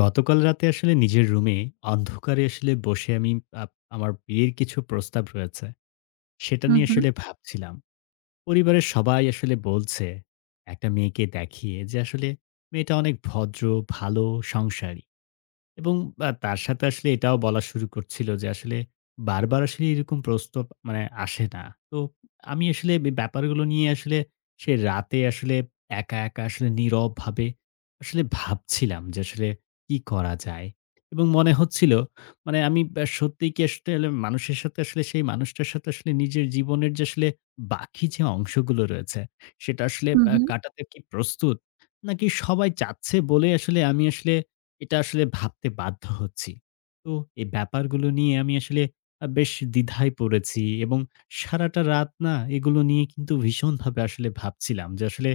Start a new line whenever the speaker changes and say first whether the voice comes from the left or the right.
left: গতকাল রাতে আসলে নিজের রুমে অন্ধকারে আসলে বসে আমি আপ আমার বিয়ের কিছু প্রস্তাব রয়েছে। সেটা
right: হুম,
left: নিয়ে
right: হুম।
left: আসলে ভাবছিলাম। পরিবারের সবাই আসলে বলছে, একটা মেয়েকে দেখিয়ে যে আসলে মেয়েটা অনেক ভদ্র, ভালো, সংসারী। এবং তার সাথে আসলে এটাও বলা শুরু করছিল যে আসলে বারবার আসলে এরকম প্রস্তাব মানে আসে না। তো আমি আসলে ব্যাপারগুলো নিয়ে আসলে সে রাতে আসলে একা, একা আসলে নীরবভাবে আসলে ভাবছিলাম যে আসলে কি করা যায়? এবং মনে হচ্ছিল মানে আমি সত্যিই কি আসলে মানুষের সাথে আসলে সেই মানুষটার সাথে আসলে নিজের জীবনের যে আসলে বাকি যে অংশগুলো রয়েছে, সেটা আসলে
right: হুম, হুম।
left: কাটাতে কি প্রস্তুত? নাকি সবাই চাচ্ছে বলে আসলে আমি আসলে এটা আসলে ভাবতে বাধ্য হচ্ছি। তো এই ব্যাপারগুলো নিয়ে আমি আসলে বেশ দ্বিধায় পড়েছি এবং সারাটা রাত না এগুলো নিয়ে কিন্তু ভীষণভাবে আসলে ভাবছিলাম যে আসলে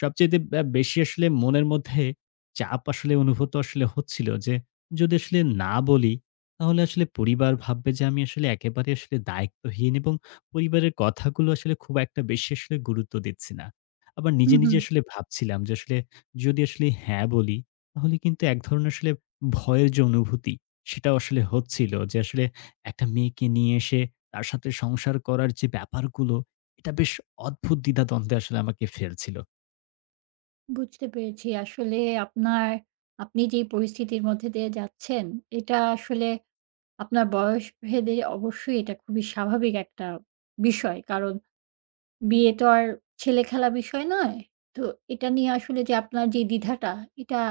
left: সবচাইতে বেশি আসলে মনের মধ্যে চাপ আসলে অনুভূত আসলে হচ্ছিল যে, যদি আসলে না বলি তাহলে আসলে পরিবার ভাববে যে আমি আসলে একেবারে আসলে দায়িত্বহীন এবং পরিবারের কথাগুলো আসলে খুব একটা বেশি আসলে গুরুত্ব দিচ্ছি না। আবার
right: হুম,
left: নিজে, নিজে
right: হুম।
left: আসলে ভাবছিলাম যে আসলে যদি আসলে হ্যাঁ বলি, তাহলে কিন্তু এক ধরনের আসলে ভয়ের যে অনুভূতি, সেটাও আসলে হচ্ছিল যে আসলে একটা মেয়েকে নিয়ে এসে তার সাথে সংসার করার যে ব্যাপারগুলো, এটা বেশ অদ্ভুত দ্বিধাদ্বন্দ্বে আসলে আমাকে ফেলছিল।
right: বুঝতে পেরেছি। আসলে আপনার আপনি যেই পরিস্থিতির মধ্যে দিয়ে যাচ্ছেন, এটা আসলে আপনার বয়স ভেদে অবশ্যই এটা খুবই স্বাভাবিক একটা বিষয়। কারণ বিয়ে তো আর ছেলেখেলা বিষয় নয়। তো এটা নিয়ে আসলে যে আপনার যে দ্বিধাটা, এটা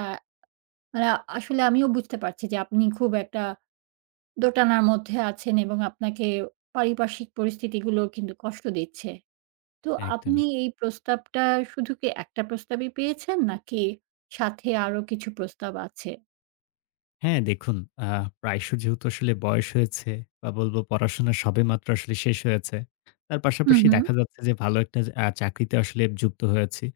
right: মানে আসলে আমিও বুঝতে পারছি যে আপনি খুব একটা দোটানার মধ্যে আছেন এবং আপনাকে পারিপার্শ্বিক পরিস্থিতিগুলো কিন্তু কষ্ট দিচ্ছে। তো
left: একদমই।
right: আপনি এই প্রস্তাবটা শুধু কি একটা প্রস্তাবই পেয়েছেন? নাকি সাথে আরো কিছু প্রস্তাব আছে?
left: হ্যাঁ, দেখুন। আ প্রায়শ যেহেতু আসলে বয়স হয়েছে বা বলবো পড়াশোনা সবেমাত্র আসলে শেষ হয়েছে। তার
right: হুম,
left: পাশাপাশি
right: হুম।
left: দেখা যাচ্ছে যে ভালো একটা চাকরিতে আসলে যুক্ত হয়েছি।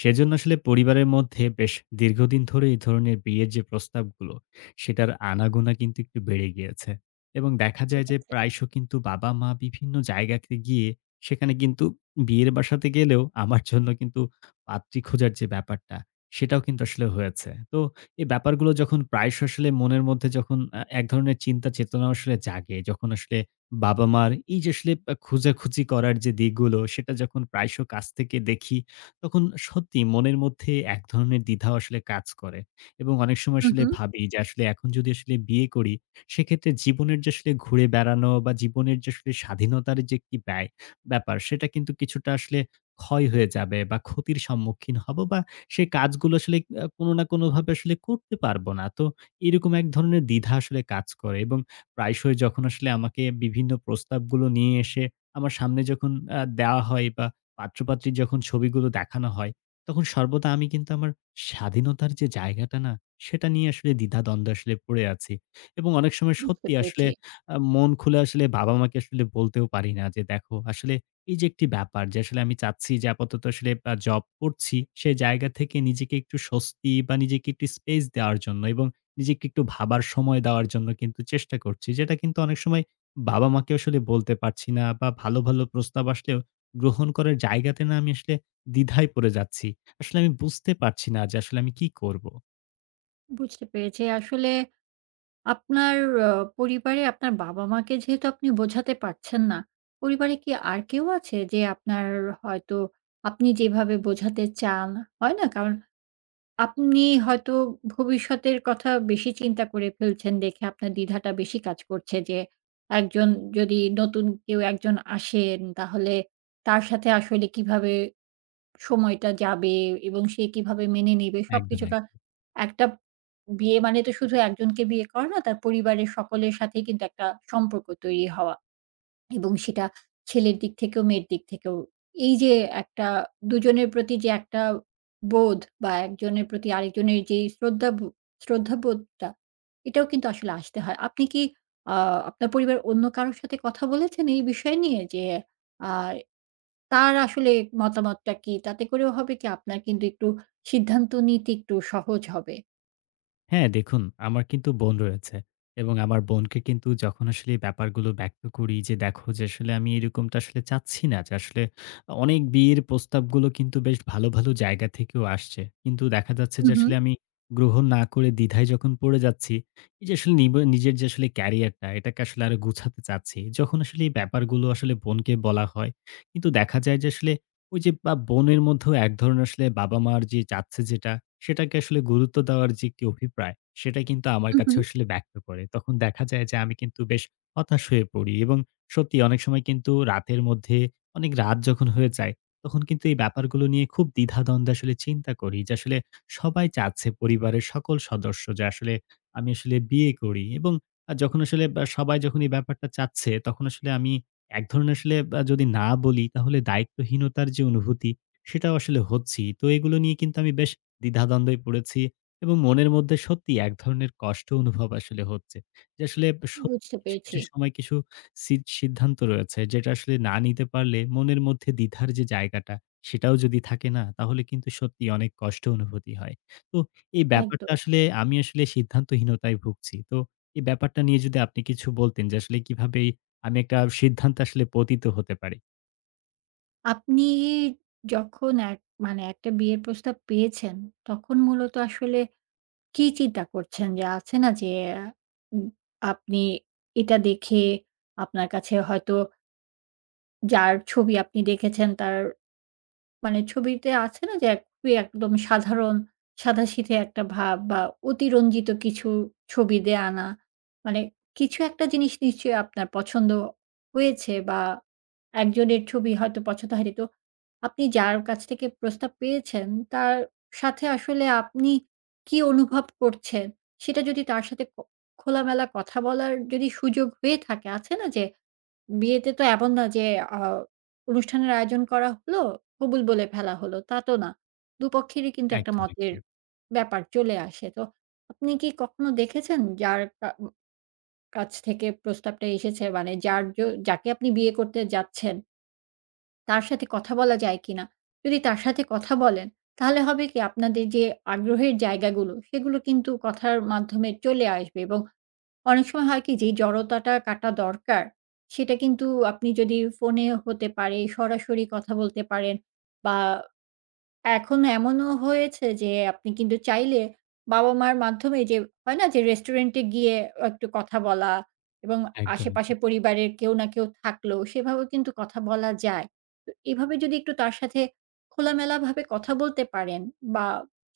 left: সেজন্য আসলে পরিবারের মধ্যে বেশ দীর্ঘদিন ধরে এই ধরনের বিয়ের যে প্রস্তাবগুলো, সেটার আনাগোনা কিন্তু একটু বেড়ে গিয়েছে। এবং দেখা
right: ঠিক
left: যায় যে
right: আছে।
left: প্রায়শ কিন্তু বাবা-মা বিভিন্ন জায়গাতে গিয়ে সেখানে কিন্তু বিয়ের বাসাতে গেলেও আমার জন্য কিন্তু পাত্রী খোঁজার যে ব্যাপারটা, সেটাও কিন্তু আসলে হয়েছে। তো এই ব্যাপারগুলো যখন প্রায়শ আসলে মনের মধ্যে যখন এক ধরনের চিন্তা চেতনা আসলে জাগে, যখন আসলে বাবা-মার এই যে আসলে খোঁজাখুঁজি করার যে দিকগুলো, সেটা যখন প্রায়শ কাছ থেকে দেখি, তখন সত্যি মনের মধ্যে এক ধরনের দ্বিধা আসলে কাজ করে। এবং অনেক সময়
right: হুম,
left: আসলে
right: হুম।
left: ভাবি যে আসলে এখন যদি আসলে বিয়ে করি, সেক্ষেত্রে জীবনের যে আসলে ঘুরে বেড়ানো বা জীবনের যে আসলে স্বাধীনতার যে একটি ব্যয় ব্যাপার, সেটা কিন্তু কিছুটা আসলে ক্ষয় হয়ে যাবে বা ক্ষতির সম্মুখীন হব বা সেই কাজগুলো আসলে কোনো না কোনোভাবে আসলে করতে পারব না। তো এরকম এক ধরনের দ্বিধা আসলে কাজ করে এবং প্রায়শই যখন আসলে আমাকে বিভিন্ন প্রস্তাবগুলো নিয়ে এসে আমার সামনে যখন দেওয়া হয় বা পাত্র-পাত্রীর যখন ছবিগুলো দেখানো হয়, তখন সর্বদা আমি কিন্তু আমার স্বাধীনতার যে জায়গাটা না, সেটা নিয়ে আসলে দ্বিধাদ্বন্দ্বে আসলে পড়ে আছি। এবং অনেক সময়
right: বুঝতে
left: সত্যি আসলে
right: পেরেছি,
left: মন খুলে আসলে বাবা-মাকে আসলে বলতেও পারি না যে, "দেখো আসলে এই যে একটি ব্যাপার যে আসলে আমি চাচ্ছি যে আপাতত আসলে জব করছি, সে জায়গা থেকে নিজেকে একটু স্বস্তি বা নিজেকে একটু স্পেস দেওয়ার জন্য এবং নিজেকে একটু ভাবার সময় দেওয়ার জন্য কিন্তু চেষ্টা করছি।" যেটা কিন্তু অনেক সময় বাবা-মাকে আসলে বলতে পারছি না বা ভালো, ভালো প্রস্তাব আসলেও গ্রহণ করার জায়গাতে না আমি আসলে দ্বিধায় পড়ে যাচ্ছি। আসলে আমি বুঝতে পারছি না যে আসলে আমি কি করব?
right: বুঝতে পেরেছি। আসলে আপনার আ পরিবারে আপনার বাবা-মাকে যেহেতু আপনি বোঝাতে পারছেন না, পরিবারে কি আর কেউ আছে যে আপনার হয়তো আপনি যেভাবে বোঝাতে চান, হয় না? কারণ আপনি হয়তো ভবিষ্যতের কথা বেশি চিন্তা করে ফেলছেন দেখে আপনার দ্বিধাটা বেশি কাজ করছে যে একজন যদি নতুন কেউ একজন আসেন তাহলে তার সাথে আসলে কিভাবে সময়টা যাবে এবং সে কিভাবে মেনে নেবে
left: একদম,
right: সবকিছু কা-।
left: একদম।
right: একটা বিয়ে মানে তো শুধু একজনকে বিয়ে করা না, তার পরিবারের সকলের সাথে কিন্তু একটা সম্পর্ক তৈরি হওয়া এবং সেটা ছেলের দিক থেকেও মেয়ের দিক থেকেও। এই যে একটা দুজনের প্রতি যে একটা বোধ বা একজনের প্রতি আরেকজনের যেই শ্রদ্ধাবোধটা, এটাও কিন্তু আসলে আসতে হয়। আপনি কি আ আপনার পরিবারের অন্য কারো সাথে কথা বলেছেন এই বিষয় নিয়ে? যে আ তার আসলে মতামতটা কি? তাতে করেও হবে কি আপনার কিন্তু একটু সিদ্ধান্ত নিতে একটু সহজ হবে।
left: হ্যাঁ, দেখুন। আমার কিন্তু বোন রয়েছে এবং আমার বোনকে কিন্তু যখন আসলে এই ব্যাপারগুলো ব্যক্ত করি যে, "দেখো যে আসলে আমি এরকমটা আসলে চাচ্ছি না যে আসলে অনেক বিয়ের প্রস্তাবগুলো কিন্তু বেশ ভালো, ভালো জায়গা থেকেও আসছে। কিন্তু দেখা যাচ্ছে
right: হুম,
left: যে
right: হুম,
left: আসলে আমি গ্রহণ না করে দ্বিধায় যখন পড়ে যাচ্ছি, এই যে আসলে নিজের যে আসলে ক্যারিয়ারটা এটাকে আসলে আরো গুছাতে চাচ্ছি।" যখন আসলে এই ব্যাপারগুলো আসলে বোনকে বলা হয়, কিন্তু দেখা যায় যে আসলে ওই যে বা বোনের মধ্যেও এক ধরনের আসলে বাবা-মার যে চাচ্ছে যেটা, সেটাকে আসলে গুরুত্ব দেওয়ার যে একটি অভিপ্রায়, সেটা কিন্তু আমার
right: হুম,
left: কাছে
right: হুম।
left: আসলে ব্যক্ত করে। তখন দেখা যায় যে আমি কিন্তু বেশ হতাশ হয়ে পড়ি এবং সত্যি অনেক সময় কিন্তু রাতের মধ্যে অনেক রাত যখন হয়ে যায়, তখন কিন্তু এই ব্যাপারগুলো নিয়ে খুব দ্বিধাদ্বন্দ্বে আসলে চিন্তা করি যে আসলে সবাই চাচ্ছে পরিবারের সকল সদস্য যে আসলে আমি আসলে বিয়ে করি এবং যখন আসলে বা সবাই যখন এই ব্যাপারটা চাচ্ছে, তখন আসলে আমি এক ধরনের আসলে যদি না বলি তাহলে দায়িত্বহীনতার যে অনুভূতি, সেটাও আসলে হচ্ছেই। তো এগুলো নিয়ে কিন্তু আমি বেশ দ্বিধাদ্বন্দ্বে পড়েছি এবং মনের মধ্যে সত্যিই এক ধরনের কষ্ট অনুভব আসলে হচ্ছে। যে আসলে স
right: বুঝতে
left: কিছু,
right: পেরেছি।
left: কিছু সময় কিছু সি সিদ্ধান্ত রয়েছে, যেটা আসলে না নিতে পারলে মনের মধ্যে দ্বিধার যে জায়গাটা সেটাও যদি থাকে না, তাহলে কিন্তু সত্যিই অনেক কষ্ট অনুভূতি হয়। তো এই ব্যাপারটা
right: একদম।
left: আসলে আমি আসলে সিদ্ধান্তহীনতায় ভুগছি। তো এই ব্যাপারটা নিয়ে যদি আপনি কিছু বলতেন যে আসলে কিভাবে এই আমি একটা সিদ্ধান্তে আসলে পতিত হতে পারি।
right: আপনি যখন মানে একটা বিয়ের প্রস্তাব পেয়েছেন, তখন মূলত আসলে কি চিন্তা করছেন? যে আছে না যে উম আপনি এটা দেখে আপনার কাছে হয়তো যার ছবি আপনি দেখেছেন তার মানে ছবিতে আছে না যে, এক খুবই একদম সাধারণ সাদাসিধে একটা ভাব বা অতিরঞ্জিত কিছু ছবি দিয়ে আনা। মানে কিছু একটা জিনিস নিশ্চয়ই আপনার পছন্দ হয়েছে বা একজনের ছবি হয়তো পছন্দ হয়নি। তো আপনি যার কাছ থেকে প্রস্তাব পেয়েছেন, তার সাথে আসলে আপনি কি অনুভব করছেন? সেটা যদি তার সাথে খোলামেলা কথা বলার যদি সুযোগ হয়ে থাকে, আছে না যে বিয়েতে তো এমন না যে আ অনুষ্ঠানের আয়োজন করা হলো, কবুল বলে ফেলা হলো, তা তো না। দুপক্ষেরই কিন্তু একটা
left: একদম,
right: মতের
left: একদম,
right: ব্যাপার চলে আসে। তো আপনি কি কখনো দেখেছেন যার কাছ থেকে প্রস্তাবটা এসেছে মানে যার যাকে আপনি বিয়ে করতে যাচ্ছেন, তার সাথে কথা বলা যায় কিনা? যদি তার সাথে কথা বলেন, তাহলে হবে কি আপনাদের যে আগ্রহের জায়গাগুলো, সেগুলো কিন্তু কথার মাধ্যমে চলে আসবে এবং অনেক সময় হয় কি যে জড়তাটা কাটা দরকার, সেটা কিন্তু আপনি যদি ফোনে হতে পারে, সরাসরি কথা বলতে পারেন বা এখন এমনও হয়েছে যে আপনি কিন্তু চাইলে বাবা-মার মাধ্যমে যে হয় না যে রেস্টুরেন্টে গিয়ে একটু কথা বলা এবং
left: একদম। একদম।
right: আশেপাশে পরিবারের কেউ না কেউ থাকলো সেভাবেও কিন্তু কথা বলা যায়। তো এভাবে যদি একটু তার সাথে খোলামেলাভাবে কথা বলতে পারেন বা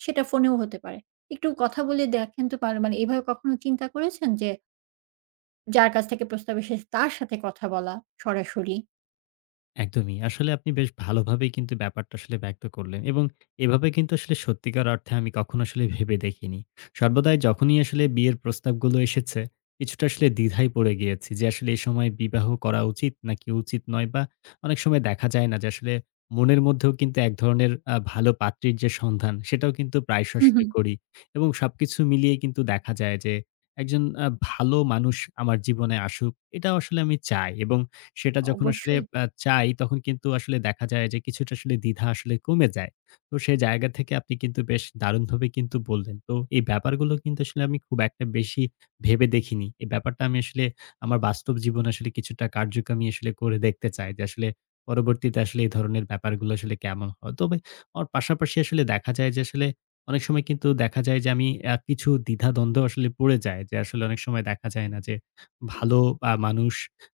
right: সেটা ফোনেও হতে পারে। একটু কথা বলে দেখেন তো পার মানে এভাবে কখনো চিন্তা করেছেন যে যার কাছ থেকে প্রস্তাব এসেছে তার সাথে কথা বলা সরাসরি।
left: একদমই। আসলে আপনি বেশ ভালোভাবেই কিন্তু ব্যাপারটা আসলে ব্যক্ত করলেন এবং এভাবে কিন্তু আসলে সত্যিকার অর্থে আমি কখনো আসলে ভেবে দেখিনি। সর্বদাই যখনই আসলে বিয়ের প্রস্তাবগুলো এসেছে, কিছুটা আসলে দ্বিধায় পড়ে গিয়েছি যে আসলে এ সময় বিবাহ করা উচিত নাকি উচিত নয়, বা অনেক সময় দেখা যায় না যে আসলে মনের মধ্যেও কিন্তু এক ধরনের ভালো পাত্রীর যে সন্ধান, সেটাও কিন্তু প্রায়শ
right: হুম,
left: আসলে
right: হুম।
left: করি এবং সবকিছু মিলিয়ে কিন্তু দেখা যায় যে একজন ভালো মানুষ আমার জীবনে আসুক, এটাও আসলে আমি চাই এবং সেটা যখন আসলে
right: অবশ্যই।
left: চাই, তখন কিন্তু আসলে দেখা যায় যে কিছুটা আসলে দ্বিধা আসলে কমে যায়। তো সেই জায়গা থেকে আপনি কিন্তু বেশ দারুণভাবে কিন্তু বললেন। তো এই ব্যাপারগুলো কিন্তু আসলে আমি খুব একটা বেশি ভেবে দেখিনি। এই ব্যাপারটা আমি আসলে আমার বাস্তব জীবনে আসলে কিছুটা কার্যক্রমী আসলে করে দেখতে চাই যে আসলে পরবর্তীতে আসলে এই ধরনের ব্যাপারগুলো আসলে কেমন হয়। তবে ওর পাশাপাশি আসলে দেখা যায় যে আসলে অনেক সময় কিন্তু দেখা যায় যে আমি কিছু দ্বিধাদ্বন্দ্ব আসলে পড়ে যায়। যে আসলে অনেক সময় দেখা যায় না যে ভালো মানুষ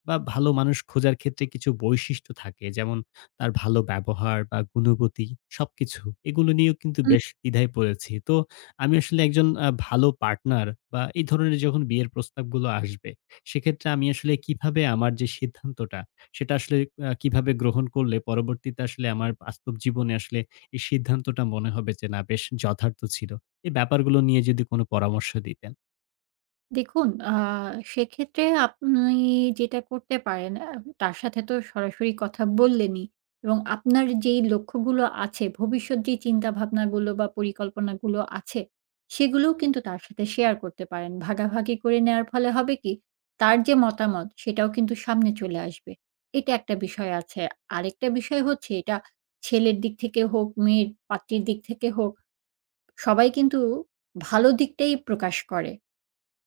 left: বা ভালো মানুষ খোঁজার ক্ষেত্রে কিছু বৈশিষ্ট্য থাকে। যেমন তার ভালো ব্যবহার বা গুণবতী সবকিছু। এগুলো নিয়েও কিন্তু বেশ দ্বিধায় পড়েছি। তো আমি আসলে একজন ভালো পার্টনার বা এই ধরনের যখন বিয়ের প্রস্তাবগুলো আসবে, সেক্ষেত্রে আমি আসলে কিভাবে আমার যে সিদ্ধান্তটা, সেটা আসলে কিভাবে গ্রহণ করলে পরবর্তীতে আসলে আমার বাস্তব জীবনে আসলে এই সিদ্ধান্তটা মনে হবে যে না, বেশ যথার্থ ছিল। এই ব্যাপারগুলো নিয়ে যদি কোনো পরামর্শ দিতেন।
right: দেখুন, সেক্ষেত্রে আপনি যেটা করতে পারেন, তার সাথে তো সরাসরি কথা বললেনই এবং আপনার যেই লক্ষ্যগুলো আছে, ভবিষ্যৎ যেই চিন্তাভাবনাগুলো বা পরিকল্পনাগুলো আছে, সেগুলোও কিন্তু তার সাথে শেয়ার করতে পারেন। ভাগাভাগি করে নেয়ার ফলে হবে কি, তার যে মতামত, সেটাও কিন্তু সামনে চলে আসবে। এটা একটা বিষয় আছে। আরেকটা বিষয় হচ্ছে, এটা ছেলের দিক থেকে হোক, মেয়ের পাত্রীর দিক থেকে হোক, সবাই কিন্তু ভালো দিকটাই প্রকাশ করে।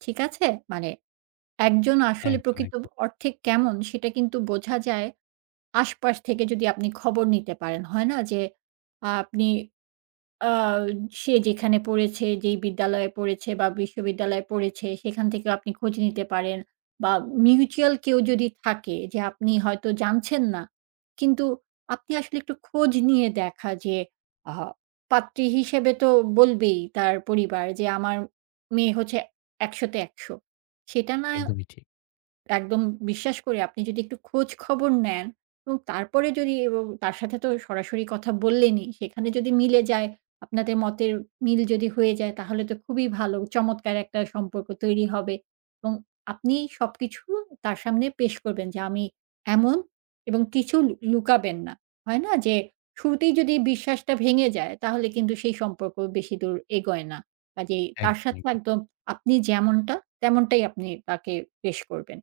right: ঠিক আছে? মানে একজন আসলে
left: একদম,
right: প্রকৃত
left: একদম।
right: অর্থে কেমন সেটা কিন্তু বোঝা যায় আশপাশ থেকে যদি আপনি খবর নিতে পারেন। হয় না যে আহ, আপনি আ সে যেখানে পড়েছে, যেই বিদ্যালয়ে পড়েছে বা বিশ্ববিদ্যালয়ে পড়েছে সেখান থেকেও আপনি খোঁজ নিতে পারেন বা মিউচুয়াল কেউ যদি থাকে যে আপনি হয়তো জানছেন না। কিন্তু আপনি আসলে একটু খোঁজ নিয়ে দেখা যে আ পাত্রী হিসেবে তো বলবেই তার পরিবার যে আমার মেয়ে হচ্ছে ১০০ তে ১০০, সেটা না।
left: একদমই ঠিক।
right: একদম বিশ্বাস করি আপনি যদি একটু খোঁজ খবর নেন এবং তারপরে যদি এবং তার সাথে তো সরাসরি কথা বললেনই, সেখানে যদি মিলে যায়, আপনাদের মতের মিল যদি হয়ে যায় তাহলে তো খুবই ভালো। চমৎকার একটা সম্পর্ক তৈরি হবে এবং আপনি সবকিছু তার সামনে পেশ করবেন যে, "আমি এমন" এবং কিছু লুকাবেন না। হয় না যে, শুরুতেই যদি বিশ্বাসটা ভেঙে যায় তাহলে কিন্তু সেই সম্পর্ক বেশি দূর এগোয় না। কাজেই তার
left: একদম,
right: সাথে
left: একদম।
right: একদম আপনি যেমনটা তেমনটাই আপনি তাকে পেশ করবেন।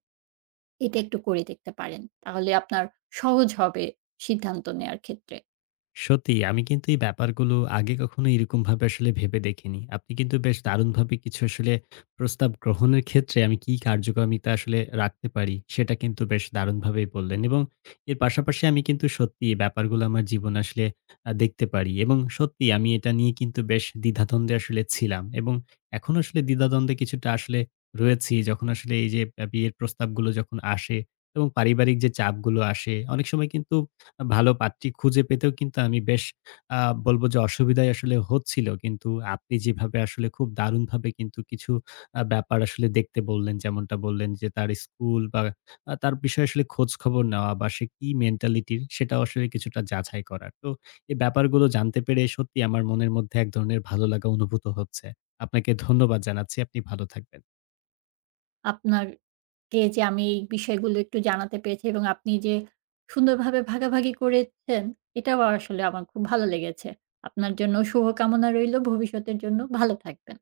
right: এটা একটু করে দেখতে পারেন। তাহলে আপনার সহজ হবে সিদ্ধান্ত নেয়ার ক্ষেত্রে।
left: সত্যি আমি কিন্তু এই ব্যাপারগুলো আগে কখনো এরকমভাবে আসলে ভেবে দেখিনি। আপনি কিন্তু বেশ দারুণভাবে কিছু আসলে প্রস্তাব গ্রহণের ক্ষেত্রে আমি কি কার্যকামিতা আসলে রাখতে পারি, সেটা কিন্তু বেশ দারুণভাবেই বললেন। এবং এর পাশাপাশি আমি কিন্তু সত্যি এই ব্যাপারগুলো আমার জীবনে আসলে দেখতে পারি। এবং সত্যি আমি এটা নিয়ে কিন্তু বেশ দ্বিধাদ্বন্দ্বে আসলে ছিলাম। এবং এখনো আসলে দ্বিধাদ্বন্দ্বে কিছুটা আসলে রয়েছি। যখন আসলে এই যে বিয়ের প্রস্তাবগুলো যখন আসে এবং পারিবারিক যে চাপগুলো আসে, অনেক সময় কিন্তু ভালো পাত্রী খুঁজে পেতেও কিন্তু আমি বেশ আ বলব যে অসুবিধায় আসলে হচ্ছিল। কিন্তু আপনি যেভাবে আসলে খুব দারুণভাবে কিন্তু কিছু ব্যাপার আসলে দেখতে বললেন, যেমনটা বললেন যে তার স্কুল বা তার বিষয়ে আসলে খোঁজখবর নেওয়া বা সে কি মেন্টালিটির, সেটাও আসলে কিছুটা যাচাই করা। তো এই ব্যাপারগুলো জানতে পেরে সত্যি আমার মনের মধ্যে এক ধরনের ভালো লাগা অনুভূত হচ্ছে। আপনাকে ধন্যবাদ জানাচ্ছি। আপনি ভালো থাকবেন।
right: আপনারকে যে আমি এই বিষয়গুলো একটু জানাতে পেরেছি এবং আপনি যে সুন্দরভাবে ভাগাভাগি করেছেন, এটাও আসলে আমার খুব ভালো লেগেছে। আপনার জন্য শুভকামনা রইলো ভবিষ্যতের জন্য। ভালো থাকবেন।